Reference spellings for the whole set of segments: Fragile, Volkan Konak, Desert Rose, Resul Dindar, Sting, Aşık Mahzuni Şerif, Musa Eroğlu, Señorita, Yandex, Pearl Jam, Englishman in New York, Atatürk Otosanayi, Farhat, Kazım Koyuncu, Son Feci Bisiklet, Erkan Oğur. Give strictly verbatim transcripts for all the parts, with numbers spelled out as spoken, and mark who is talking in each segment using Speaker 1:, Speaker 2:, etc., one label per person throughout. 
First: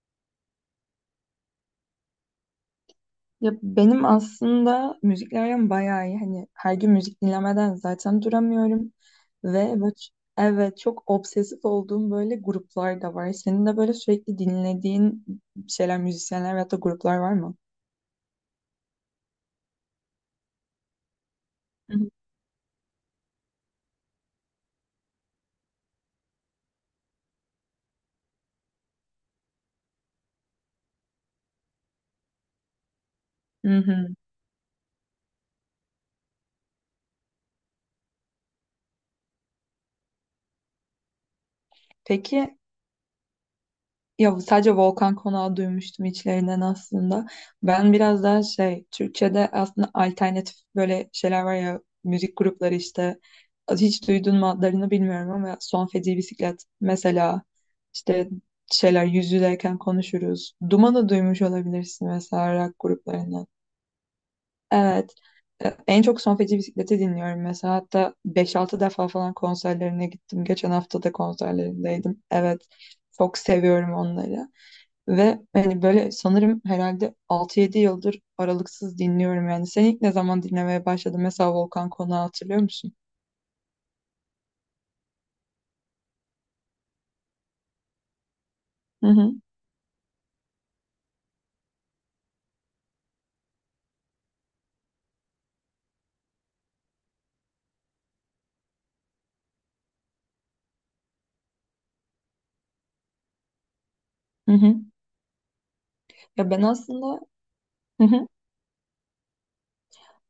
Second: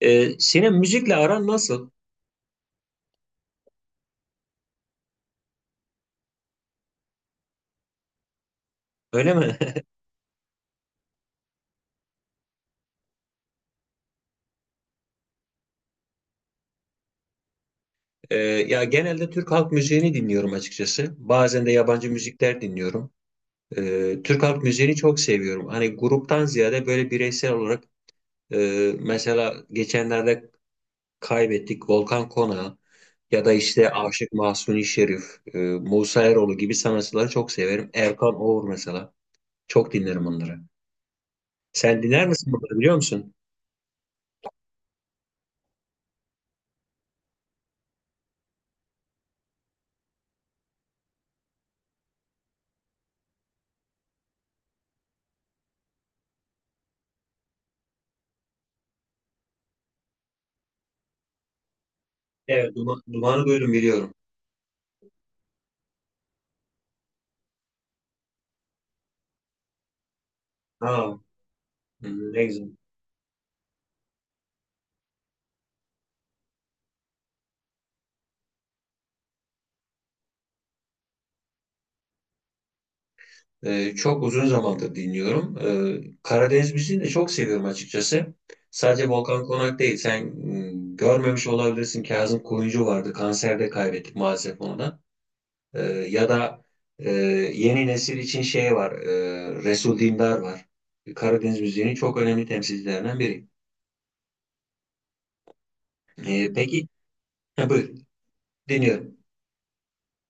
Speaker 1: Ee, Sinem müzikle aran nasıl?
Speaker 2: Ya benim aslında müzikle aram bayağı iyi. Hani her gün müzik dinlemeden zaten duramıyorum.
Speaker 1: Öyle mi?
Speaker 2: Ve bu, evet çok obsesif olduğum böyle gruplar da var. Senin de böyle sürekli dinlediğin şeyler, müzisyenler veyahut da gruplar var mı?
Speaker 1: Ee, ya genelde Türk halk müziğini dinliyorum açıkçası. Bazen de
Speaker 2: Hı
Speaker 1: yabancı
Speaker 2: hı.
Speaker 1: müzikler dinliyorum. Ee, Türk halk müziğini çok seviyorum. Hani gruptan ziyade böyle bireysel olarak e, mesela geçenlerde kaybettik Volkan Kona ya da
Speaker 2: Hı
Speaker 1: işte
Speaker 2: hı.
Speaker 1: Aşık Mahzuni Şerif, e, Musa Eroğlu gibi sanatçıları çok severim. Erkan Oğur mesela. Çok dinlerim onları. Sen dinler
Speaker 2: Peki,
Speaker 1: misin bunları biliyor musun?
Speaker 2: ya bu sadece Volkan Konak'ı duymuştum içlerinden aslında. Ben biraz daha şey, Türkçe'de aslında alternatif böyle şeyler var ya, müzik grupları işte. Hiç duydun mu adlarını bilmiyorum ama Son Feci Bisiklet mesela işte şeyler yüz yüzeyken konuşuruz. Duman'ı duymuş olabilirsin mesela
Speaker 1: Evet,
Speaker 2: rock
Speaker 1: Duma- Duman'ı
Speaker 2: gruplarından.
Speaker 1: duydum biliyorum.
Speaker 2: Evet. E, En çok Son Feci Bisiklet'i dinliyorum mesela. Hatta beş altı defa falan konserlerine gittim. Geçen hafta da
Speaker 1: Ha, hı,
Speaker 2: konserlerindeydim.
Speaker 1: ne
Speaker 2: Evet.
Speaker 1: güzel.
Speaker 2: Çok seviyorum onları. Ve hani böyle sanırım herhalde altı yedi yıldır aralıksız dinliyorum yani. Sen ilk ne zaman dinlemeye başladın? Mesela Volkan Konak'ı hatırlıyor musun?
Speaker 1: Ee, çok uzun zamandır dinliyorum. Ee, Karadeniz müziğini de çok seviyorum açıkçası.
Speaker 2: Hı
Speaker 1: Sadece
Speaker 2: hı,
Speaker 1: Volkan Konak değil. Sen mm, görmemiş olabilirsin. Kazım Koyuncu vardı. Kanserde kaybettik maalesef onu da. Ee, ya da e, yeni nesil için şey var. e, Resul Dindar var. Karadeniz müziğinin çok önemli temsilcilerinden biri.
Speaker 2: hı hı. Ya
Speaker 1: Ee,
Speaker 2: ben
Speaker 1: peki,
Speaker 2: aslında
Speaker 1: ha, buyur.
Speaker 2: hı hı.
Speaker 1: Dinliyorum.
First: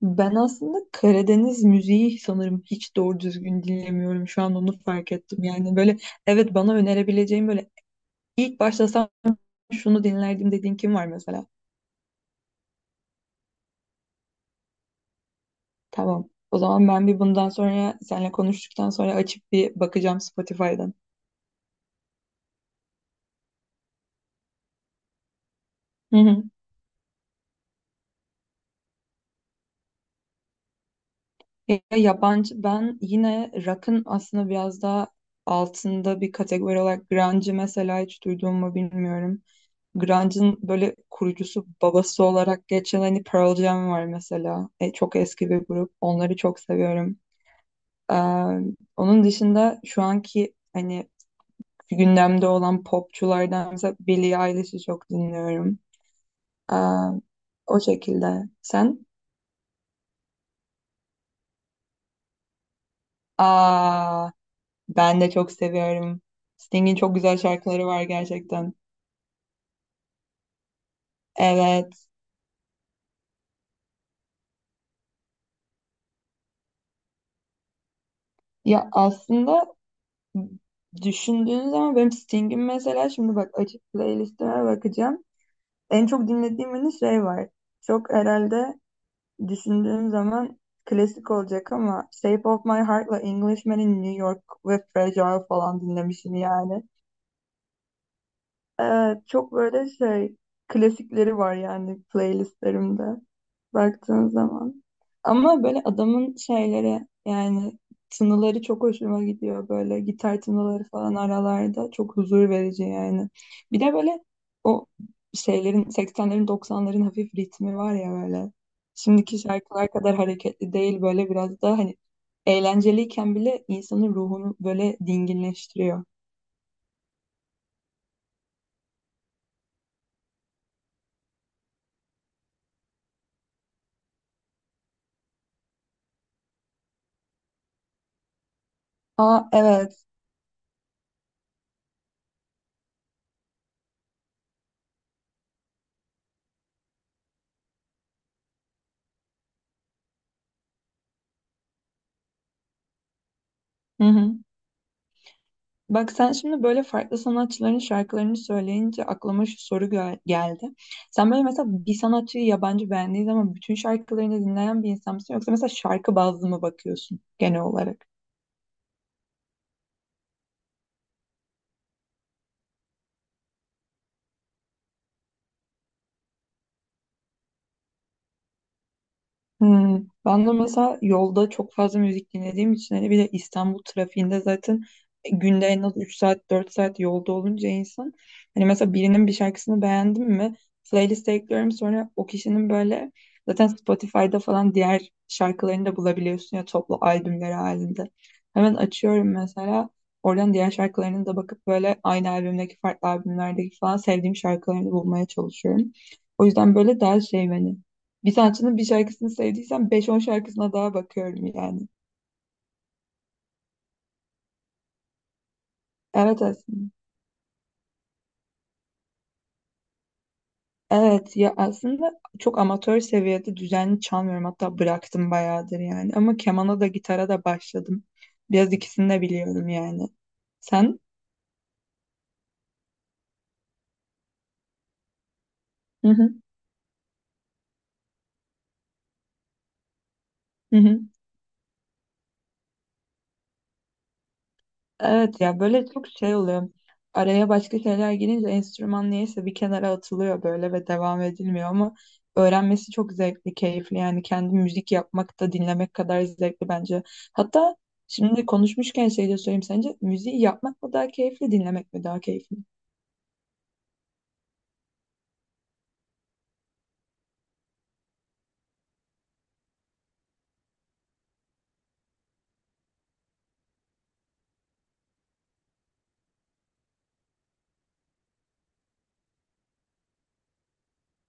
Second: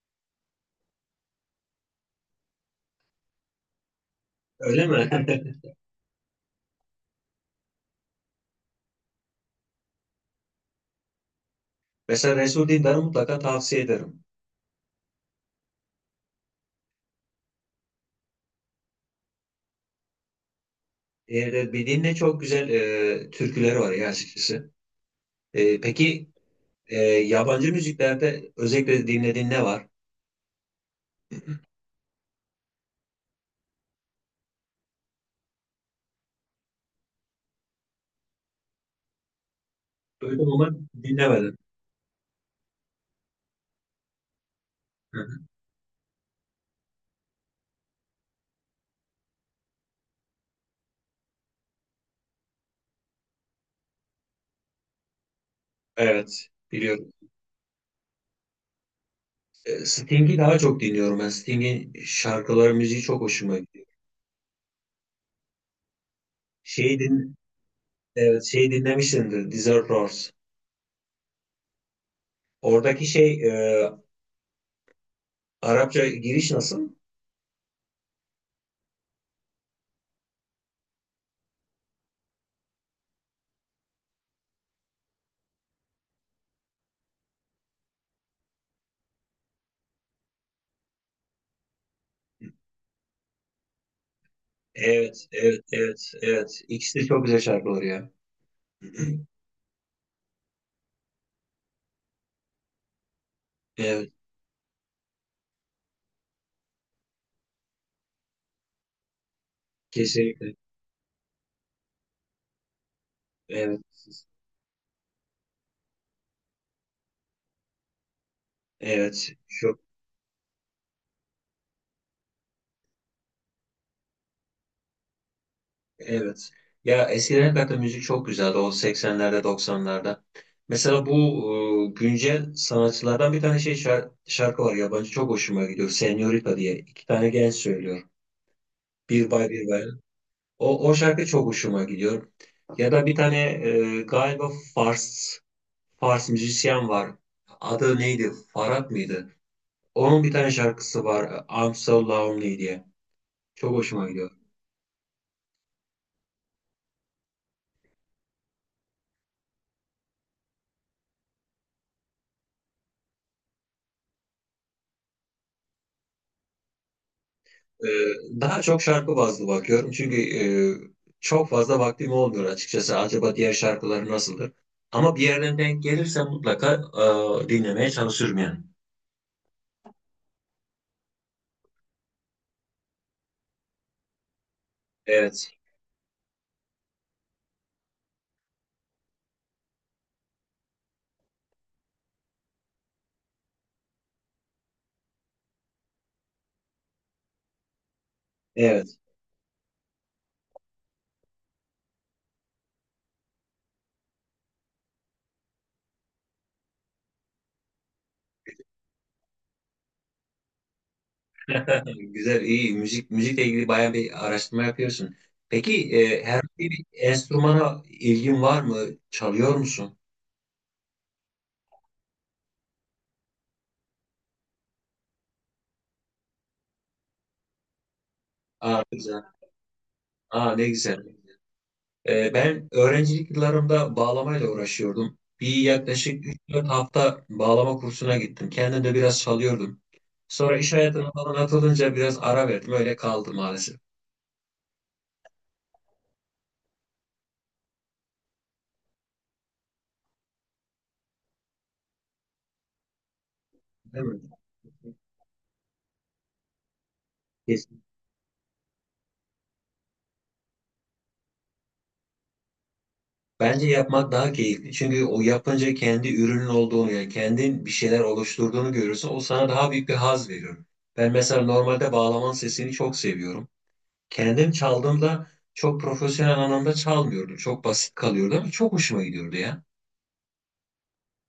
Speaker 2: Ben aslında Karadeniz müziği sanırım hiç doğru düzgün dinlemiyorum. Şu an onu
Speaker 1: Öyle mi?
Speaker 2: fark ettim. Yani böyle evet, bana önerebileceğim böyle ilk başlasam şunu dinlerdim dediğin kim var mesela?
Speaker 1: Mesela Resul Dindar'ı mutlaka tavsiye ederim.
Speaker 2: Tamam. O zaman ben bir bundan sonra seninle konuştuktan sonra açıp bir bakacağım Spotify'dan.
Speaker 1: Ee, bir dinle çok güzel e, türküleri var ya açıkçası. Ee,
Speaker 2: Hı
Speaker 1: peki.
Speaker 2: hı.
Speaker 1: Ee, yabancı müziklerde özellikle dinlediğin ne var?
Speaker 2: Ya yabancı ben yine rock'ın aslında biraz daha altında bir kategori olarak grunge'ı mesela hiç duyduğumu bilmiyorum.
Speaker 1: Duydum
Speaker 2: Grunge'ın
Speaker 1: ama
Speaker 2: böyle
Speaker 1: dinlemedim.
Speaker 2: kurucusu babası olarak geçen hani Pearl Jam var mesela. E, çok
Speaker 1: Hı hı.
Speaker 2: eski bir grup. Onları çok seviyorum. Ee, onun dışında şu anki hani gündemde olan popçulardan mesela Billie Eilish'i çok dinliyorum.
Speaker 1: Evet,
Speaker 2: Ee,
Speaker 1: biliyorum.
Speaker 2: o şekilde. Sen?
Speaker 1: Ee, Sting'i daha çok dinliyorum ben. Sting'in şarkıları, müziği çok hoşuma gidiyor.
Speaker 2: Aa, ben de çok seviyorum. Sting'in
Speaker 1: Şeyi
Speaker 2: çok
Speaker 1: din,
Speaker 2: güzel şarkıları var
Speaker 1: evet, şeyi
Speaker 2: gerçekten.
Speaker 1: dinlemişsindir, Desert Rose.
Speaker 2: Evet.
Speaker 1: Oradaki şey, e, Arapça giriş nasıl?
Speaker 2: Ya aslında düşündüğün zaman benim Sting'in mesela şimdi bak açık playlistime bakacağım. En çok dinlediğim hani şey var. Çok herhalde düşündüğüm zaman klasik olacak ama Shape of My Heart'la Englishman'in New York ve
Speaker 1: Evet,
Speaker 2: Fragile
Speaker 1: evet,
Speaker 2: falan
Speaker 1: evet,
Speaker 2: dinlemişim
Speaker 1: evet.
Speaker 2: yani.
Speaker 1: İkisi de çok güzel şarkılar ya.
Speaker 2: Evet, çok böyle şey klasikleri var yani playlistlerimde
Speaker 1: Evet,
Speaker 2: baktığın zaman. Ama böyle adamın şeyleri yani tınıları çok hoşuma gidiyor böyle gitar
Speaker 1: kesinlikle.
Speaker 2: tınıları falan aralarda çok huzur verici yani.
Speaker 1: Evet,
Speaker 2: Bir de böyle o şeylerin seksenlerin doksanların hafif ritmi var ya böyle.
Speaker 1: evet.
Speaker 2: Şimdiki
Speaker 1: Çok
Speaker 2: şarkılar kadar hareketli değil böyle biraz daha hani eğlenceliyken bile insanın ruhunu böyle dinginleştiriyor.
Speaker 1: Evet. Ya eskiden hakikaten müzik çok güzeldi o seksenlerde doksanlarda. Mesela bu e, güncel sanatçılardan bir tane şey şar- şarkı var yabancı çok hoşuma gidiyor. Señorita diye iki tane genç söylüyor. Bir bay
Speaker 2: Aa
Speaker 1: bir bay.
Speaker 2: evet.
Speaker 1: O, o şarkı çok hoşuma gidiyor. Ya da bir tane e, galiba Fars Fars müzisyen var. Adı neydi? Farhat mıydı? Onun bir tane şarkısı var. I'm so lonely diye. Çok
Speaker 2: Hı
Speaker 1: hoşuma gidiyor.
Speaker 2: hı. Bak sen şimdi böyle farklı sanatçıların şarkılarını söyleyince aklıma şu soru gö- geldi. Sen böyle mesela bir sanatçıyı yabancı beğendiğin zaman bütün şarkılarını dinleyen bir insan mısın? Yoksa mesela şarkı bazlı mı bakıyorsun genel
Speaker 1: Ee,
Speaker 2: olarak?
Speaker 1: Daha çok şarkı bazlı bakıyorum çünkü e, çok fazla vaktim olmuyor açıkçası. Acaba diğer şarkıları nasıldır? Ama bir yerden denk gelirse mutlaka e, dinlemeye çalışırım yani.
Speaker 2: Hmm, ben de mesela yolda çok fazla müzik dinlediğim için hani bir de İstanbul trafiğinde zaten e,
Speaker 1: Evet,
Speaker 2: günde en az üç saat dört saat yolda olunca insan hani mesela birinin bir şarkısını beğendim mi playlist'e ekliyorum sonra o kişinin böyle zaten Spotify'da falan diğer şarkılarını da bulabiliyorsun ya toplu albümleri halinde. Hemen
Speaker 1: evet.
Speaker 2: açıyorum mesela oradan diğer şarkılarını da bakıp böyle aynı albümdeki farklı albümlerdeki falan sevdiğim şarkılarını bulmaya çalışıyorum. O yüzden böyle daha şey hani bir sanatçının bir şarkısını sevdiysem beş on şarkısına daha bakıyorum yani.
Speaker 1: Güzel, iyi. Müzik, müzikle ilgili bayağı bir araştırma yapıyorsun. Peki e,
Speaker 2: Evet
Speaker 1: herhangi bir
Speaker 2: aslında.
Speaker 1: enstrümana ilgin var mı? Çalıyor musun?
Speaker 2: Evet ya aslında çok amatör seviyede düzenli çalmıyorum. Hatta bıraktım bayağıdır yani. Ama kemana da gitara da başladım. Biraz
Speaker 1: Aa,
Speaker 2: ikisini de
Speaker 1: güzel.
Speaker 2: biliyorum yani.
Speaker 1: Aa, ne güzel.
Speaker 2: Sen?
Speaker 1: Ee, ben öğrencilik yıllarımda bağlamayla uğraşıyordum. Bir
Speaker 2: Hı
Speaker 1: yaklaşık
Speaker 2: hı.
Speaker 1: üç dört hafta bağlama kursuna gittim. Kendim de biraz çalıyordum. Sonra iş
Speaker 2: Hı hı.
Speaker 1: hayatına falan atılınca biraz ara verdim. Öyle kaldı maalesef.
Speaker 2: Evet ya böyle çok şey oluyor. Araya başka şeyler girince enstrüman niyeyse bir kenara atılıyor böyle ve devam edilmiyor ama öğrenmesi çok zevkli, keyifli.
Speaker 1: Değil mi?
Speaker 2: Yani kendi müzik yapmak da dinlemek kadar zevkli bence. Hatta
Speaker 1: Kesin.
Speaker 2: şimdi konuşmuşken şey de söyleyeyim sence müziği yapmak mı daha keyifli, dinlemek mi daha keyifli?
Speaker 1: Bence yapmak daha keyifli. Çünkü o yapınca kendi ürünün olduğunu, yani kendin bir şeyler oluşturduğunu görürsün. O sana daha büyük bir haz veriyor. Ben mesela normalde bağlamanın sesini çok seviyorum. Kendim çaldığımda çok profesyonel anlamda çalmıyordum. Çok basit kalıyordu ama çok hoşuma gidiyordu ya.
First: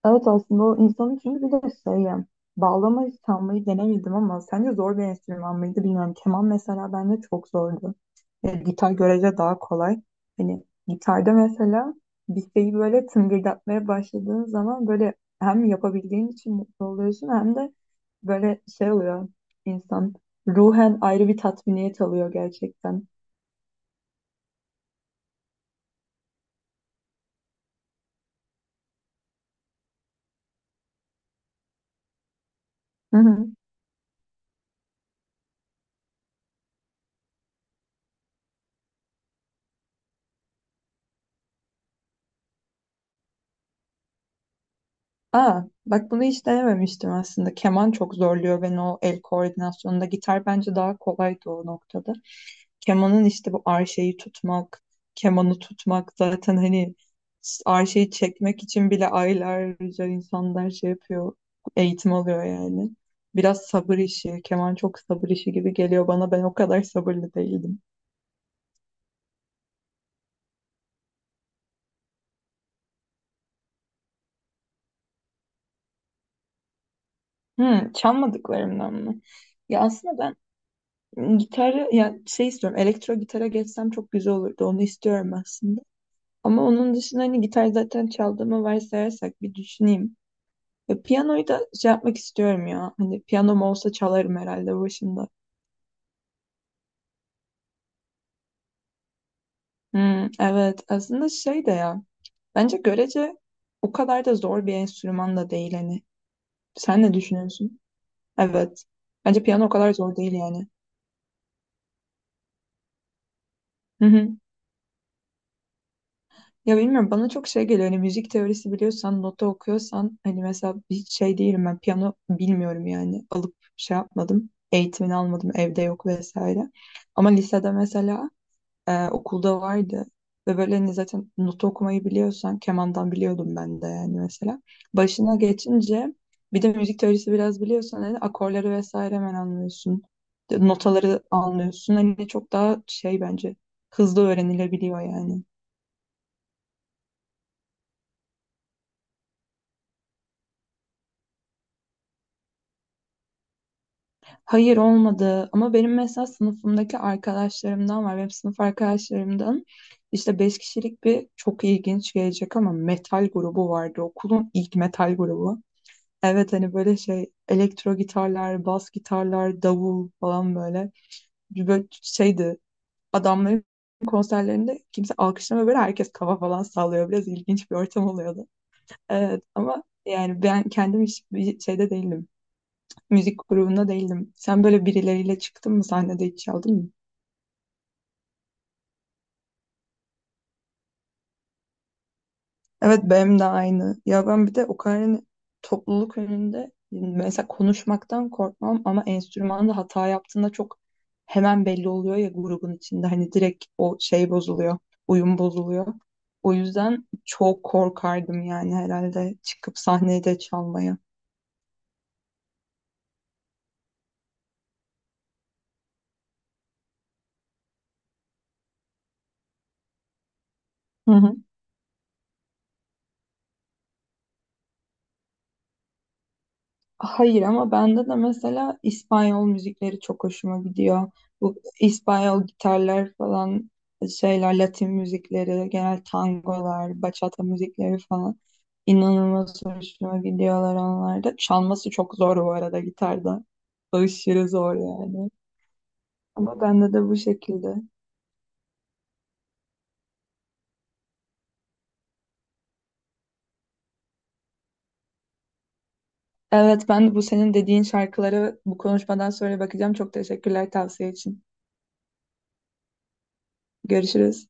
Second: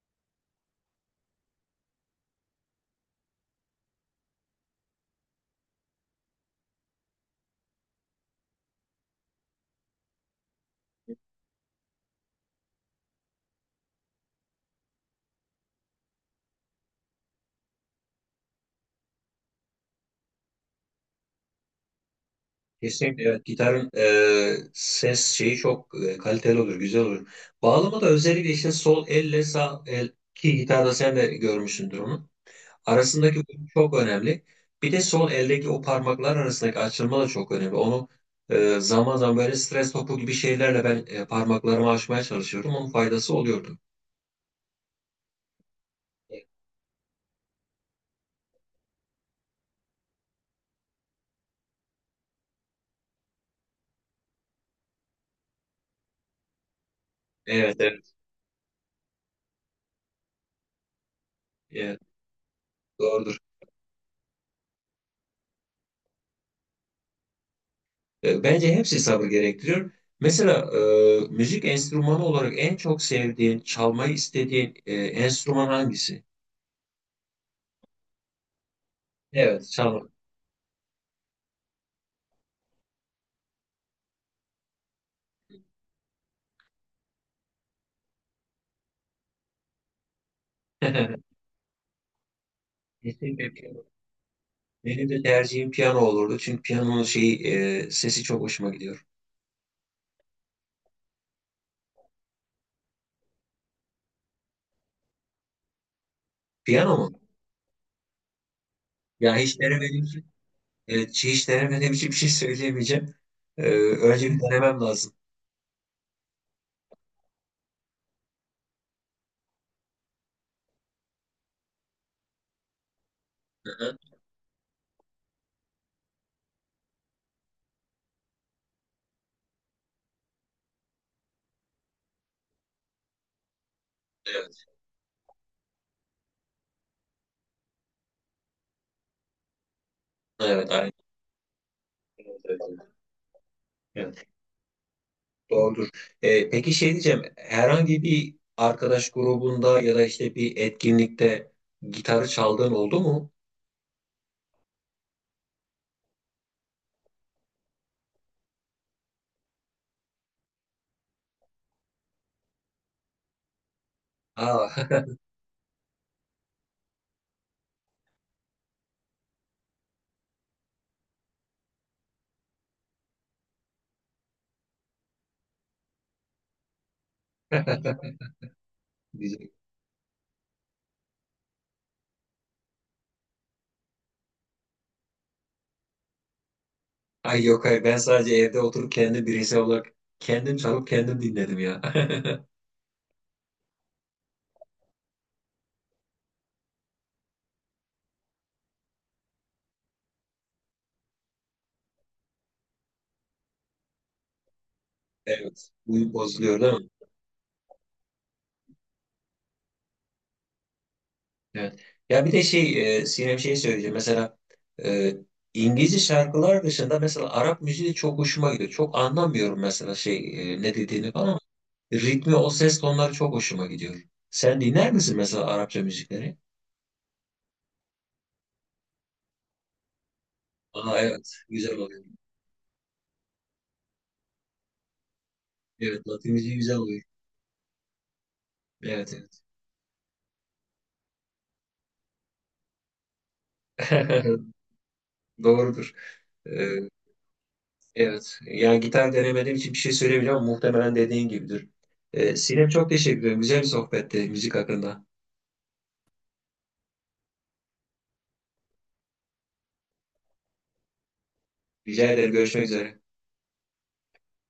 Speaker 2: Evet aslında o insanın çünkü bir de şey ya, bağlamayı çalmayı denemedim ama sence zor bir enstrüman mıydı bilmiyorum. Keman mesela bende çok zordu. E, gitar görece daha kolay. Hani gitarda mesela bir şeyi böyle tıngırdatmaya başladığın zaman böyle hem yapabildiğin için mutlu oluyorsun hem de böyle şey oluyor insan ruhen ayrı bir tatminiyet alıyor gerçekten.
Speaker 1: Kesinlikle, evet, gitarın e, ses şeyi çok e, kaliteli olur, güzel olur. Bağlama da özellikle işte sol elle sağ el ki gitarda sen de görmüşsündür onu. Arasındaki uyum çok önemli. Bir de sol eldeki o parmaklar arasındaki açılma da çok önemli. Onu e, zaman zaman böyle stres topu gibi şeylerle ben e, parmaklarımı açmaya çalışıyordum. Onun faydası oluyordu.
Speaker 2: Aa, bak bunu hiç denememiştim aslında. Keman çok zorluyor beni o el koordinasyonunda. Gitar bence daha kolaydı o noktada. Kemanın işte bu arşeyi tutmak, kemanı tutmak zaten hani s-
Speaker 1: Evet,
Speaker 2: arşeyi
Speaker 1: evet,
Speaker 2: çekmek için bile aylarca insanlar şey yapıyor,
Speaker 1: evet,
Speaker 2: eğitim alıyor yani.
Speaker 1: doğrudur.
Speaker 2: Biraz sabır işi, keman çok sabır işi gibi geliyor bana. Ben o kadar sabırlı değildim.
Speaker 1: E, Bence hepsi sabır gerektiriyor. Mesela e, müzik enstrümanı olarak en çok sevdiğin, çalmayı istediğin e, enstrüman hangisi?
Speaker 2: Hmm, çalmadıklarımdan mı?
Speaker 1: Evet,
Speaker 2: Ya
Speaker 1: çalmak.
Speaker 2: aslında ben gitarı yani şey istiyorum elektro gitara geçsem çok güzel olurdu onu istiyorum aslında. Ama onun dışında hani gitar zaten çaldığımı varsayarsak bir düşüneyim. E, piyanoyu da şey yapmak istiyorum ya hani
Speaker 1: Kesinlikle
Speaker 2: piyanom
Speaker 1: piyano.
Speaker 2: olsa çalarım herhalde
Speaker 1: Benim de
Speaker 2: başında.
Speaker 1: tercihim piyano olurdu. Çünkü piyanonun şeyi, e, sesi çok hoşuma gidiyor.
Speaker 2: Hmm, evet aslında şey de ya bence görece o kadar da zor bir enstrüman da değil hani.
Speaker 1: Piyano
Speaker 2: Sen
Speaker 1: mu?
Speaker 2: ne düşünüyorsun? Evet
Speaker 1: Ya
Speaker 2: bence
Speaker 1: hiç
Speaker 2: piyano o kadar
Speaker 1: denemediğim
Speaker 2: zor
Speaker 1: için,
Speaker 2: değil yani.
Speaker 1: evet, hiç denemediğim için bir şey söyleyemeyeceğim. E, önce bir denemem lazım.
Speaker 2: Ya bilmiyorum bana çok şey geliyor. Hani müzik teorisi biliyorsan, nota okuyorsan hani mesela hiç şey değilim ben piyano bilmiyorum yani. Alıp
Speaker 1: Hı hı.
Speaker 2: şey yapmadım. Eğitimini almadım. Evde yok vesaire. Ama lisede mesela e, okulda vardı. Ve böyle hani zaten nota okumayı biliyorsan kemandan biliyordum ben de yani mesela.
Speaker 1: Evet,
Speaker 2: Başına geçince bir de müzik teorisi biraz biliyorsan hani akorları vesaire hemen anlıyorsun.
Speaker 1: evet, aynen.
Speaker 2: Notaları anlıyorsun. Hani
Speaker 1: Evet,
Speaker 2: çok
Speaker 1: evet,
Speaker 2: daha şey bence hızlı
Speaker 1: evet.
Speaker 2: öğrenilebiliyor yani.
Speaker 1: Doğrudur. Ee, peki, şey diyeceğim, herhangi bir arkadaş grubunda ya da işte bir etkinlikte gitarı çaldığın oldu mu?
Speaker 2: Hayır olmadı ama benim mesela sınıfımdaki arkadaşlarımdan var. Benim sınıf arkadaşlarımdan işte beş kişilik bir çok ilginç gelecek ama metal grubu vardı. Okulun ilk
Speaker 1: Aa,
Speaker 2: metal grubu. Evet hani böyle şey elektro gitarlar, bas gitarlar, davul falan böyle. Bir böyle şeydi adamların konserlerinde kimse alkışlamıyor böyle herkes kafa falan sallıyor. Biraz ilginç bir ortam oluyordu. Evet
Speaker 1: diyecek.
Speaker 2: ama yani ben kendim hiç bir şeyde değilim müzik grubunda değildim. Sen böyle birileriyle çıktın mı sahnede hiç çaldın mı?
Speaker 1: Ay yok hayır ben sadece evde oturup kendi bireysel olarak kendim çalıp kendim dinledim ya.
Speaker 2: Evet benim de aynı. Ya ben bir de o kadar hani topluluk önünde mesela konuşmaktan korkmam ama enstrümanda hata yaptığında çok hemen belli oluyor ya grubun içinde hani direkt o şey bozuluyor, uyum
Speaker 1: Evet,
Speaker 2: bozuluyor.
Speaker 1: bu
Speaker 2: O
Speaker 1: bozuluyor değil mi?
Speaker 2: yüzden çok korkardım yani herhalde çıkıp sahnede çalmaya.
Speaker 1: Evet. Ya bir de şey, e, Sinem şey söyleyeceğim. Mesela e, İngilizce şarkılar dışında mesela Arap müziği de çok hoşuma gidiyor. Çok anlamıyorum mesela şey e, ne dediğini
Speaker 2: Hı hı.
Speaker 1: falan. Ritmi, o ses tonları çok hoşuma gidiyor. Sen dinler misin mesela Arapça müzikleri?
Speaker 2: Hayır ama bende de mesela İspanyol müzikleri çok hoşuma
Speaker 1: Aa
Speaker 2: gidiyor.
Speaker 1: evet,
Speaker 2: Bu
Speaker 1: güzel oluyor.
Speaker 2: İspanyol gitarlar falan şeyler, Latin müzikleri, genel
Speaker 1: Evet, Latin müziği güzel oluyor.
Speaker 2: tangolar, bachata müzikleri falan
Speaker 1: Evet, evet.
Speaker 2: inanılmaz hoşuma gidiyorlar onlar da. Çalması çok zor bu arada gitarda. Aşırı zor yani.
Speaker 1: Doğrudur.
Speaker 2: Ama
Speaker 1: Ee,
Speaker 2: bende de bu şekilde.
Speaker 1: evet, yani gitar denemediğim için bir şey söyleyemeyeceğim ama muhtemelen dediğin gibidir. Ee, Sinem çok teşekkür ederim. Güzel bir sohbetti müzik hakkında.
Speaker 2: Evet ben de bu senin dediğin şarkılara bu konuşmadan sonra bakacağım. Çok teşekkürler tavsiye için.
Speaker 1: Rica ederim, görüşmek üzere.
Speaker 2: Görüşürüz.